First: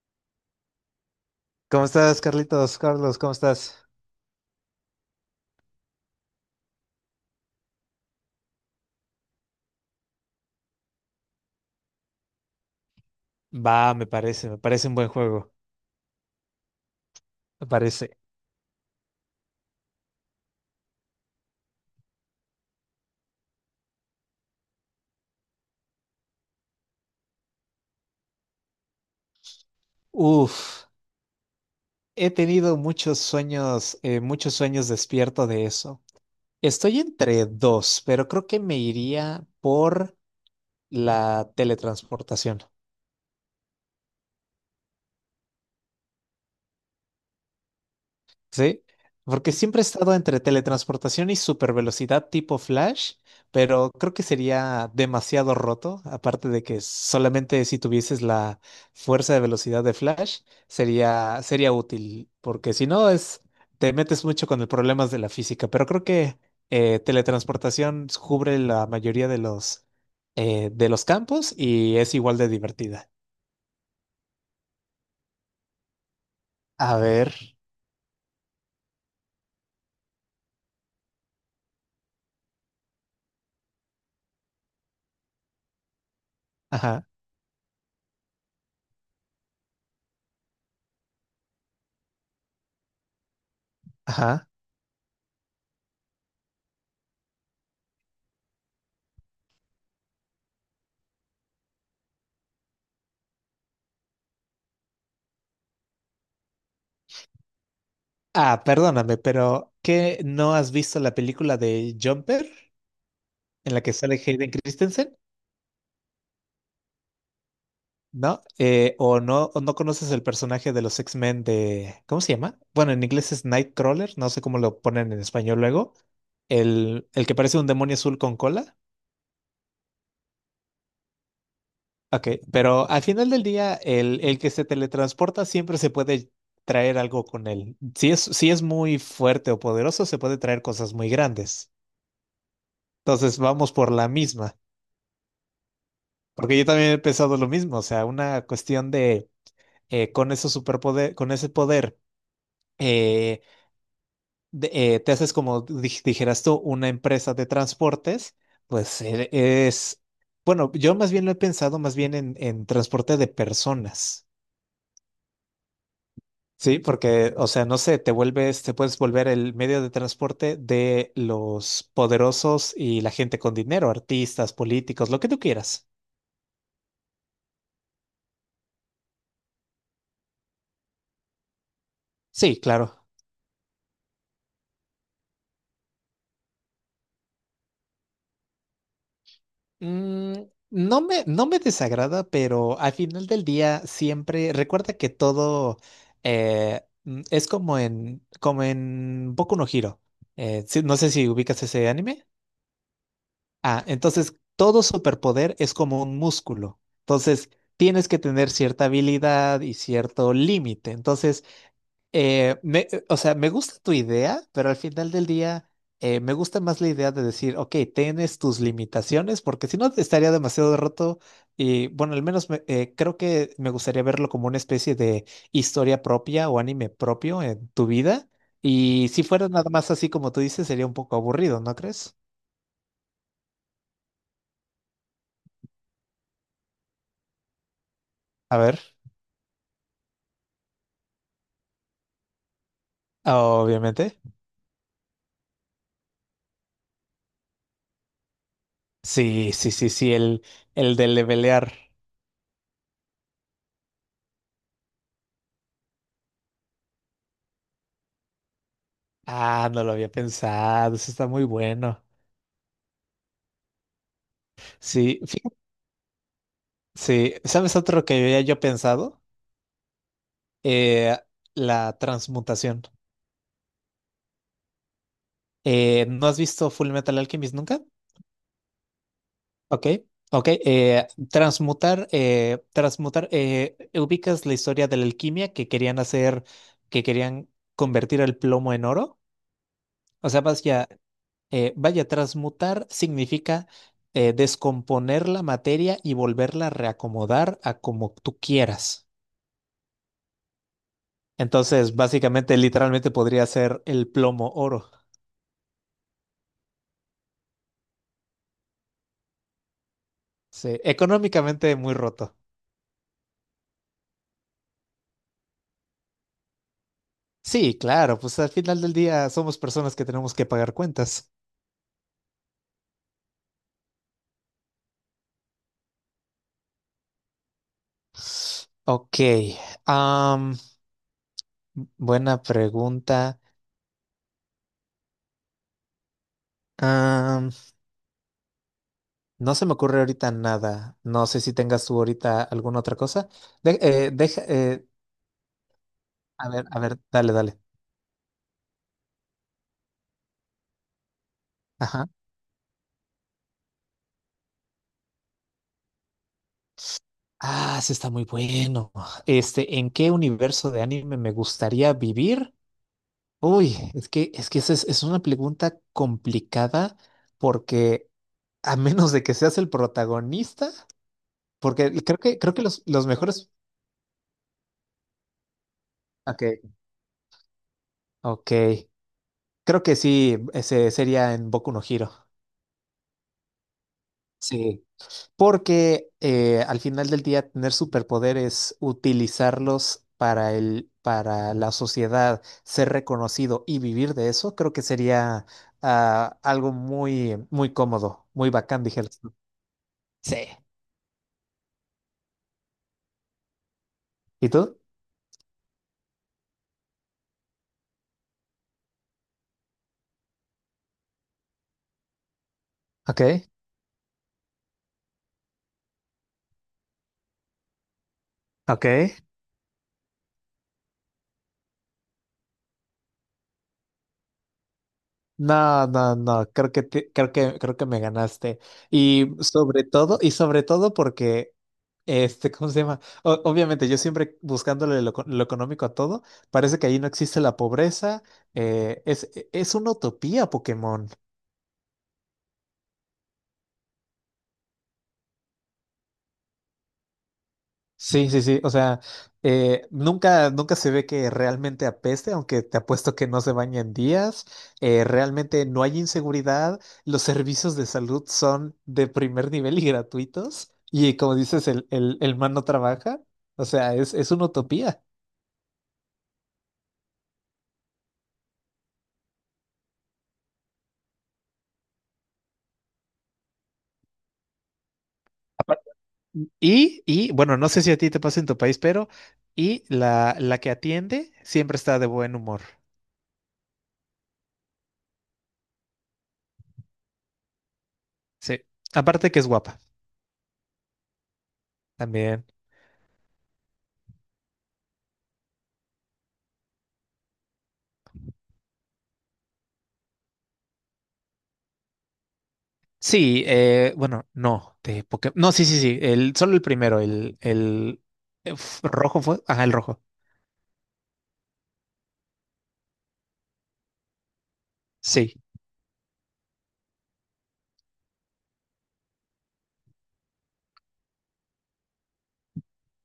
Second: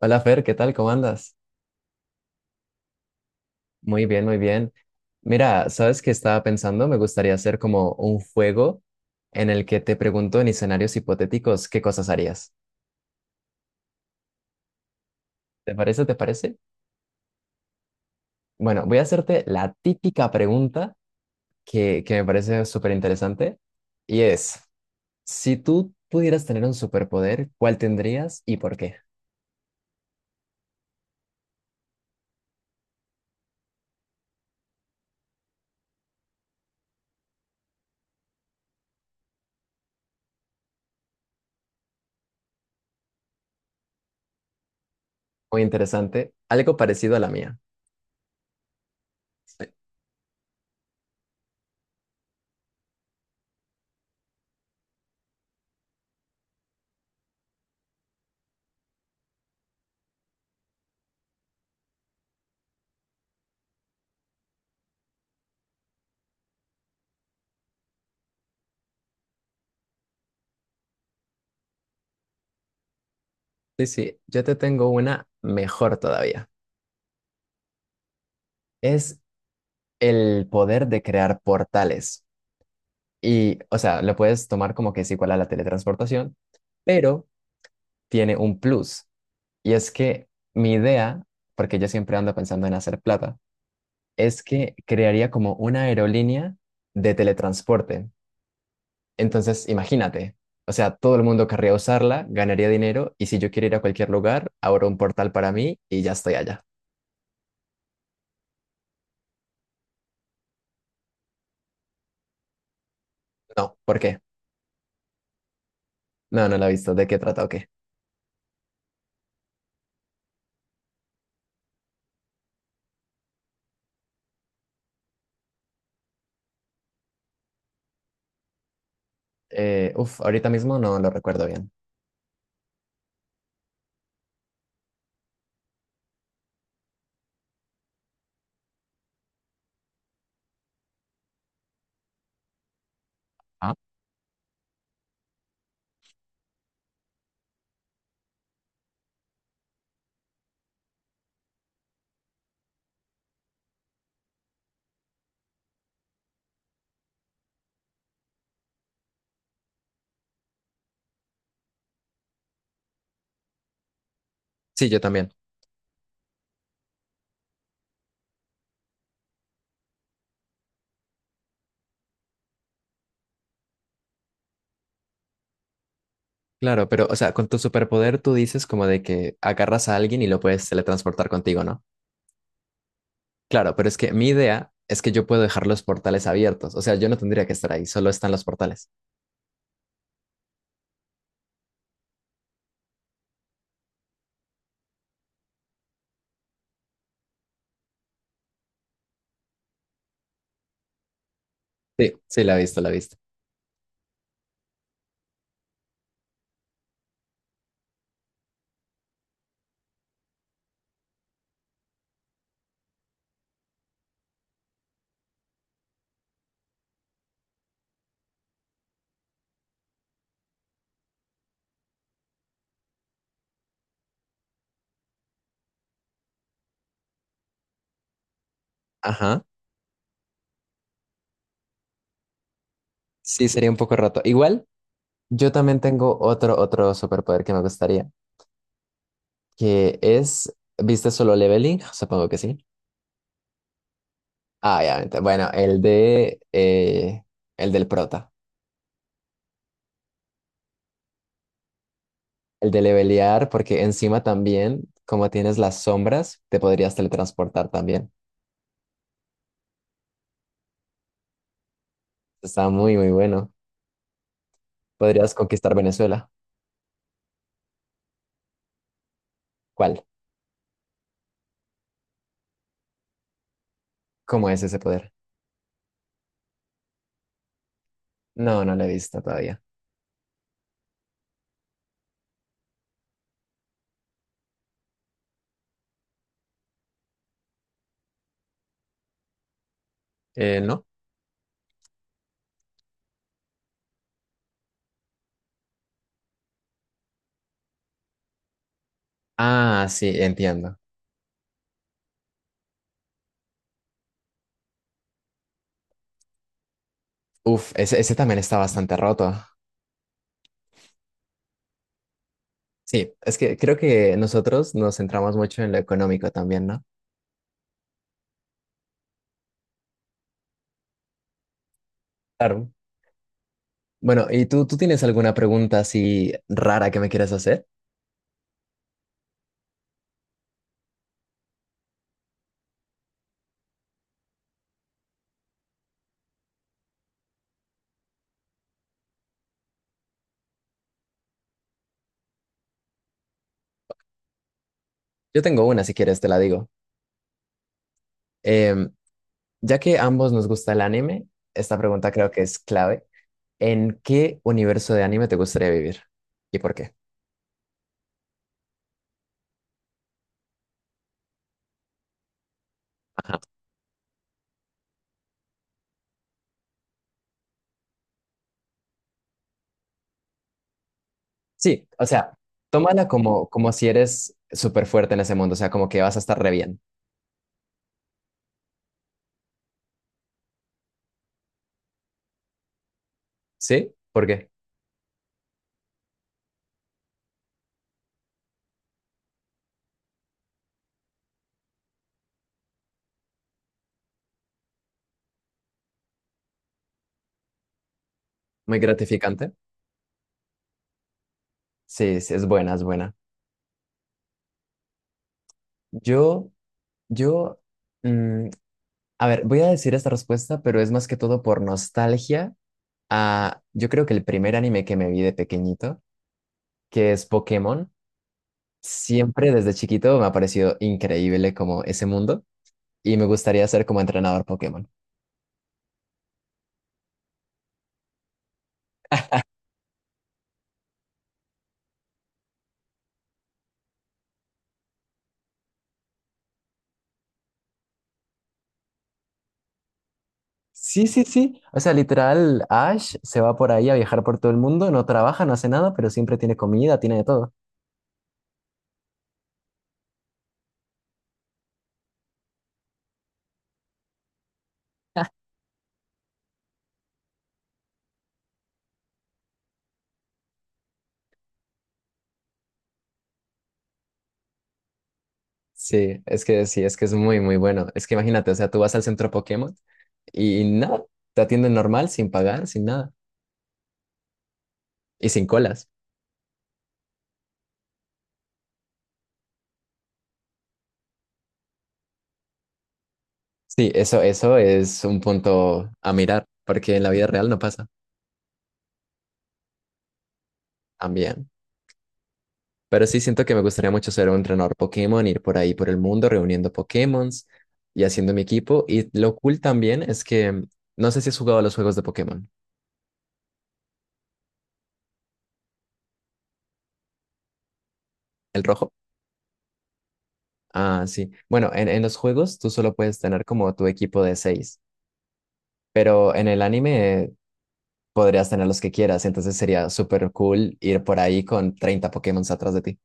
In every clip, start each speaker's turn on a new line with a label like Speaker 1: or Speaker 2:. Speaker 1: Hola Fer, ¿qué tal? ¿Cómo andas?
Speaker 2: ¿Cómo estás, Carlitos? Carlos, ¿cómo estás?
Speaker 1: Muy bien, muy bien. Mira, ¿sabes qué estaba pensando? Me gustaría hacer como un juego en el que te pregunto en escenarios hipotéticos qué cosas harías.
Speaker 2: Va, me parece un buen juego,
Speaker 1: ¿Te parece? ¿Te parece?
Speaker 2: me parece.
Speaker 1: Bueno, voy a hacerte la típica pregunta que me parece súper interesante y es, si tú pudieras tener un superpoder, ¿cuál tendrías y por qué?
Speaker 2: Uf, He tenido muchos sueños despierto de eso. Estoy entre dos, pero creo que me iría por la teletransportación.
Speaker 1: Muy interesante, algo parecido a la mía.
Speaker 2: Sí, porque siempre he estado entre teletransportación y supervelocidad tipo Flash, pero creo que sería demasiado roto, aparte de que solamente si tuvieses la fuerza de velocidad de Flash sería útil, porque si no es te metes mucho con el problemas de la física, pero creo que teletransportación cubre la mayoría de los campos y es igual de divertida.
Speaker 1: Sí, sí, yo te tengo una mejor todavía.
Speaker 2: A ver,
Speaker 1: Es el poder de crear portales. Y, o sea, lo puedes tomar como que es igual a la teletransportación,
Speaker 2: ajá,
Speaker 1: pero tiene un plus. Y es que mi idea, porque yo siempre ando pensando en hacer plata, es
Speaker 2: ajá.
Speaker 1: que crearía como una aerolínea de teletransporte. Entonces, imagínate, o sea, todo el mundo querría usarla, ganaría dinero, y si yo quiero ir a cualquier lugar, abro un portal para mí y ya estoy allá.
Speaker 2: Ah, perdóname, pero ¿qué no has visto la película de Jumper en
Speaker 1: No,
Speaker 2: la que
Speaker 1: ¿por
Speaker 2: sale
Speaker 1: qué?
Speaker 2: Hayden Christensen?
Speaker 1: No, no lo he visto. ¿De qué trata o qué?
Speaker 2: ¿No? O no conoces el personaje de los X-Men de, ¿cómo se llama? Bueno, en inglés es Nightcrawler, no sé cómo lo ponen en español luego. El que parece un demonio azul con cola.
Speaker 1: Uf, ahorita mismo no lo recuerdo bien.
Speaker 2: Ok, pero al final del día, el que se teletransporta siempre se puede traer algo con él. Si es muy fuerte o poderoso, se puede traer cosas muy grandes. Entonces vamos por la misma. Porque yo también he pensado lo mismo, o sea, una cuestión de con esos superpoder, con ese poder, eh, de- te haces como dijeras tú, una empresa de transportes, pues eh, es, bueno, yo más bien lo he pensado más bien en transporte de personas,
Speaker 1: Sí, yo también.
Speaker 2: ¿sí? Porque, o sea, no sé, te vuelves, te puedes volver el medio de transporte de los poderosos y la gente con dinero, artistas, políticos, lo que tú quieras.
Speaker 1: Claro, pero, o sea, con tu superpoder tú dices como de que agarras a alguien y lo puedes teletransportar contigo, ¿no?
Speaker 2: Sí, claro.
Speaker 1: Claro, pero es que mi idea es que yo puedo dejar los portales abiertos. O sea, yo no tendría que estar ahí, solo están los portales.
Speaker 2: Mm, no me desagrada, pero al final del día siempre recuerda que todo es como en, como en Boku no Hero. Sí, no sé si ubicas ese
Speaker 1: Sí,
Speaker 2: anime.
Speaker 1: sí, la he visto, la he visto.
Speaker 2: Ah, entonces todo superpoder es como un músculo. Entonces tienes que tener cierta habilidad y cierto límite. Entonces o sea, me gusta tu idea, pero al final del día me gusta más la idea de decir, ok, tienes tus limitaciones, porque si no estaría demasiado roto y bueno, al menos creo que me gustaría verlo como una especie de historia propia o anime propio en tu vida. Y si
Speaker 1: Ajá.
Speaker 2: fuera nada más así como tú dices, sería un poco aburrido, ¿no crees?
Speaker 1: Sí, sería un poco roto. Igual, yo también tengo otro superpoder que me gustaría,
Speaker 2: A ver,
Speaker 1: que es, ¿viste solo leveling? Supongo que sí.
Speaker 2: obviamente.
Speaker 1: Ah, obviamente. Bueno, el del prota.
Speaker 2: Sí, sí, sí, sí, el de levelear.
Speaker 1: El de levelear, porque encima también, como tienes las sombras, te podrías teletransportar también.
Speaker 2: Ah, no lo había pensado, eso está muy bueno.
Speaker 1: Está muy, muy bueno.
Speaker 2: Sí,
Speaker 1: Podrías conquistar Venezuela.
Speaker 2: sí, ¿sabes otro que había yo pensado?
Speaker 1: ¿Cuál?
Speaker 2: Eh, la transmutación.
Speaker 1: ¿Cómo es ese poder?
Speaker 2: ¿No has visto Full Metal Alchemist nunca?
Speaker 1: No, no lo he visto todavía.
Speaker 2: Ok, ok. Transmutar, ¿ubicas la historia de la alquimia que querían hacer, que querían convertir el plomo en oro? O sea,
Speaker 1: ¿No?
Speaker 2: vaya, transmutar significa descomponer la materia y volverla a reacomodar a como tú quieras.
Speaker 1: Ah, sí, entiendo.
Speaker 2: Entonces, básicamente, literalmente podría ser el plomo oro.
Speaker 1: Uf, ese también está bastante roto.
Speaker 2: Sí, económicamente muy roto.
Speaker 1: Sí, es que creo que nosotros nos centramos mucho en lo económico también, ¿no?
Speaker 2: Sí, claro, pues al final del día somos personas que tenemos que pagar cuentas.
Speaker 1: Claro. Bueno, ¿y tú tienes alguna pregunta así rara que me quieras hacer?
Speaker 2: Ok, am, buena pregunta. Am, no se me ocurre ahorita nada. No sé si tengas tú ahorita alguna otra cosa. De- eh, deja, eh,
Speaker 1: Yo tengo una, si quieres, te la digo.
Speaker 2: a ver, dale, dale.
Speaker 1: Em, Ya que ambos nos gusta el anime, esta
Speaker 2: Ajá.
Speaker 1: pregunta creo que es clave. ¿En qué universo de anime te gustaría vivir? ¿Y por qué?
Speaker 2: Ah, sí está muy bueno. Este, ¿en qué universo de anime me gustaría vivir?
Speaker 1: Ajá.
Speaker 2: Uy, es que esa es una pregunta complicada porque a menos de que seas el protagonista,
Speaker 1: Sí,
Speaker 2: porque
Speaker 1: o sea,
Speaker 2: creo que los
Speaker 1: tómala como,
Speaker 2: mejores.
Speaker 1: como si eres súper fuerte en ese mundo, o sea, como que vas a estar
Speaker 2: Ok,
Speaker 1: re bien.
Speaker 2: ok. Creo que sí, ese sería en Boku no Hero.
Speaker 1: ¿Sí? ¿Por qué?
Speaker 2: Sí. Porque al final del día, tener superpoderes, utilizarlos para para la sociedad, ser reconocido y vivir de eso, creo que sería algo muy, muy cómodo, muy
Speaker 1: Muy
Speaker 2: bacán, dije.
Speaker 1: gratificante.
Speaker 2: Sí.
Speaker 1: Sí, sí, es buena, es buena.
Speaker 2: ¿Y tú?
Speaker 1: Yo, yo, mm, a ver, voy a decir esta respuesta, pero es más que todo por nostalgia.
Speaker 2: Ok,
Speaker 1: Yo creo que el primer anime que me vi de pequeñito, que es Pokémon.
Speaker 2: ok.
Speaker 1: Siempre desde chiquito me ha parecido increíble como ese mundo y me gustaría ser como entrenador Pokémon.
Speaker 2: No, no, no, creo que creo que me ganaste. Y sobre todo porque este, ¿cómo se llama? Obviamente, yo siempre buscándole lo económico a todo, parece que ahí no existe la pobreza. Es una utopía,
Speaker 1: Sí,
Speaker 2: Pokémon.
Speaker 1: sí, sí. O sea, literal, Ash se va por ahí a viajar por todo el mundo, no trabaja, no hace nada, pero siempre tiene comida, tiene de todo.
Speaker 2: Sí, sí, sí. O sea, nunca, nunca se ve que realmente apeste, aunque te apuesto que no se baña en días. Realmente no hay inseguridad. Los servicios de salud son de primer nivel y gratuitos. Y como dices, el man no trabaja. O sea, es una utopía.
Speaker 1: Sí, es que es muy, muy bueno. Es que imagínate, o sea, tú vas al centro Pokémon y nada, te atienden normal, sin pagar, sin nada y sin colas.
Speaker 2: Y bueno, no sé si a ti te pasa en tu país, pero y la que atiende siempre está de buen humor.
Speaker 1: Sí, eso es un punto a mirar, porque en la vida real no pasa
Speaker 2: Sí. Aparte que es guapa
Speaker 1: también.
Speaker 2: también.
Speaker 1: Pero sí siento que me gustaría mucho ser un entrenador Pokémon, ir por ahí por el mundo reuniendo Pokémons y haciendo mi equipo. Y lo cool también es que no sé si has jugado a los juegos de Pokémon.
Speaker 2: Sí, de Pokémon. No, sí, sí, sí, solo el primero,
Speaker 1: ¿El rojo?
Speaker 2: rojo fue. Ajá, el rojo.
Speaker 1: Ah, sí. Bueno, en los juegos tú solo puedes tener como tu equipo de seis,
Speaker 2: Sí,
Speaker 1: pero en el anime podrías tener los que quieras. Entonces sería súper cool ir por ahí con 30 Pokémons atrás de ti.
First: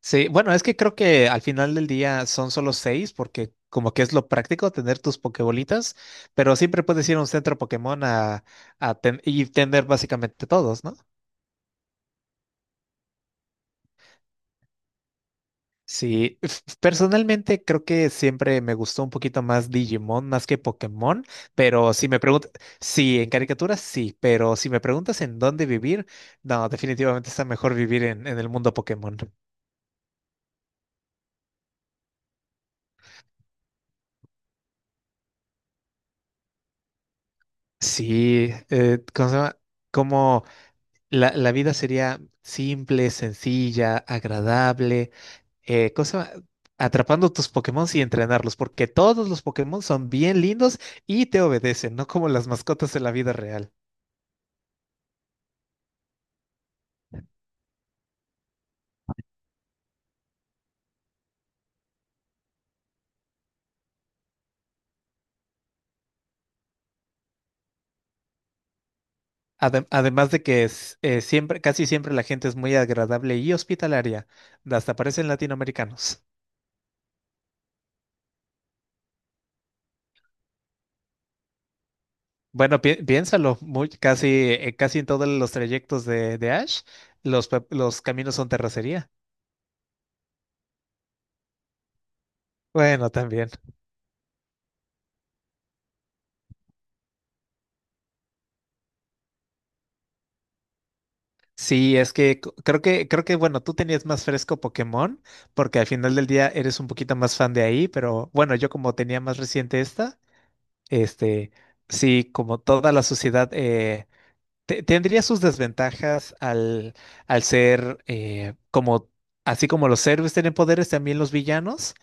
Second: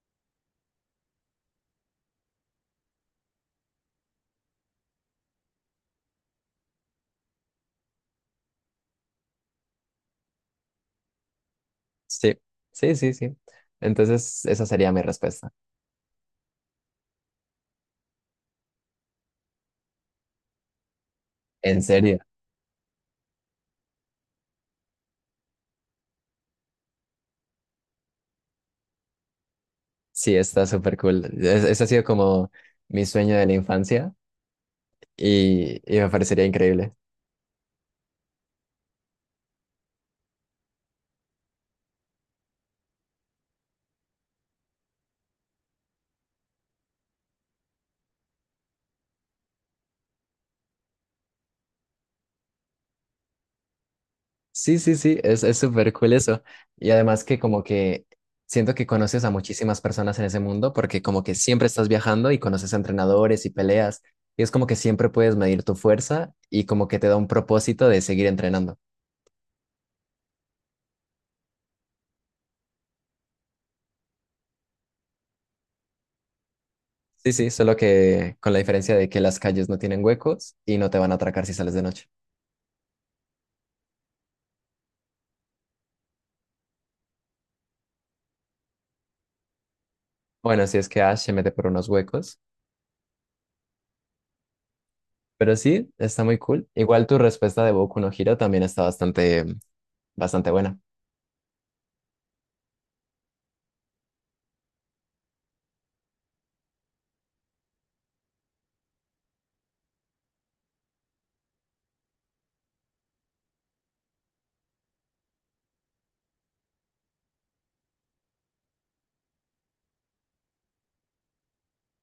Speaker 2: sí. Bueno, es que creo que al final del día son solo seis, porque como que es lo práctico tener tus Pokébolitas, pero siempre puedes ir a un centro Pokémon a, y tener básicamente todos, ¿no?
Speaker 1: Sí, sí, sí, sí. Entonces esa sería mi respuesta.
Speaker 2: Sí, personalmente creo que siempre me gustó un poquito más Digimon más que Pokémon,
Speaker 1: ¿En
Speaker 2: pero si
Speaker 1: serio?
Speaker 2: me preguntas, sí, en caricaturas sí, pero si me preguntas en dónde vivir, no, definitivamente está mejor vivir en el mundo Pokémon.
Speaker 1: Sí, está súper cool. Es- Ese ha sido como mi sueño de la infancia y me parecería increíble.
Speaker 2: Sí, ¿cómo se llama? Como la vida sería simple, sencilla, agradable, ¿cómo se llama? Atrapando tus Pokémon y entrenarlos, porque todos los Pokémon son bien lindos y te obedecen, no como las mascotas de la vida real.
Speaker 1: Sí, sí, sí, es súper cool eso. Y además que como que siento que conoces a muchísimas personas en ese mundo porque como que siempre estás viajando y conoces a entrenadores y peleas. Y es como que siempre puedes medir tu fuerza y como que te da un propósito de seguir entrenando.
Speaker 2: Además de que es, siempre, casi siempre la gente es muy agradable y hospitalaria, hasta parecen latinoamericanos.
Speaker 1: Sí, sí, solo que con la diferencia de que las calles no tienen huecos y no te van a atracar si sales de noche.
Speaker 2: Bueno, piénsalo, muy, casi, casi en todos los trayectos de Ash, los caminos son terracería.
Speaker 1: Bueno, si es que Ash se mete por unos huecos.
Speaker 2: Bueno, también.
Speaker 1: Pero sí, está muy cool. Igual tu respuesta de Boku no Hero también está bastante, bastante buena.
Speaker 2: Sí, es que creo que, bueno, tú tenías más fresco Pokémon, porque al final del día eres un poquito más fan de ahí, pero bueno, yo como tenía más reciente esta, este, sí, como toda la sociedad, tendría sus desventajas al, al ser como, así como los héroes tienen poderes, también los villanos,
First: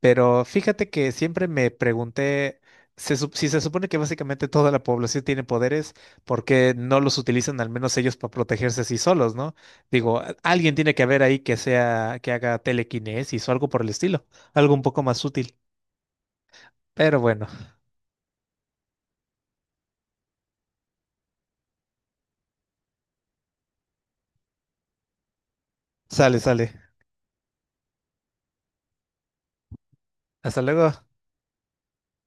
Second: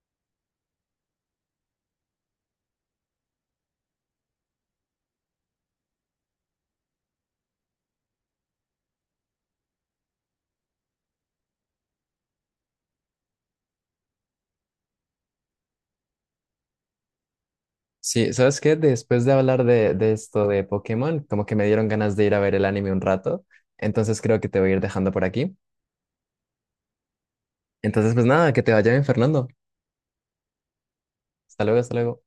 Speaker 2: pero fíjate que siempre me pregunté, si se supone que básicamente toda la población tiene poderes, ¿por qué no los utilizan al menos ellos para protegerse así solos, ¿no? Digo, alguien tiene que haber ahí que sea, que haga telequinesis o algo por el estilo, algo un poco más útil. Pero bueno,
Speaker 1: Sí, ¿sabes qué? Después de hablar de esto de Pokémon, como que me dieron ganas de ir a ver el anime un rato. Entonces creo que te voy a ir dejando por aquí.
Speaker 2: sale, sale.
Speaker 1: Entonces, pues nada, que te vaya bien, Fernando.
Speaker 2: Hasta luego.
Speaker 1: Hasta luego, hasta luego.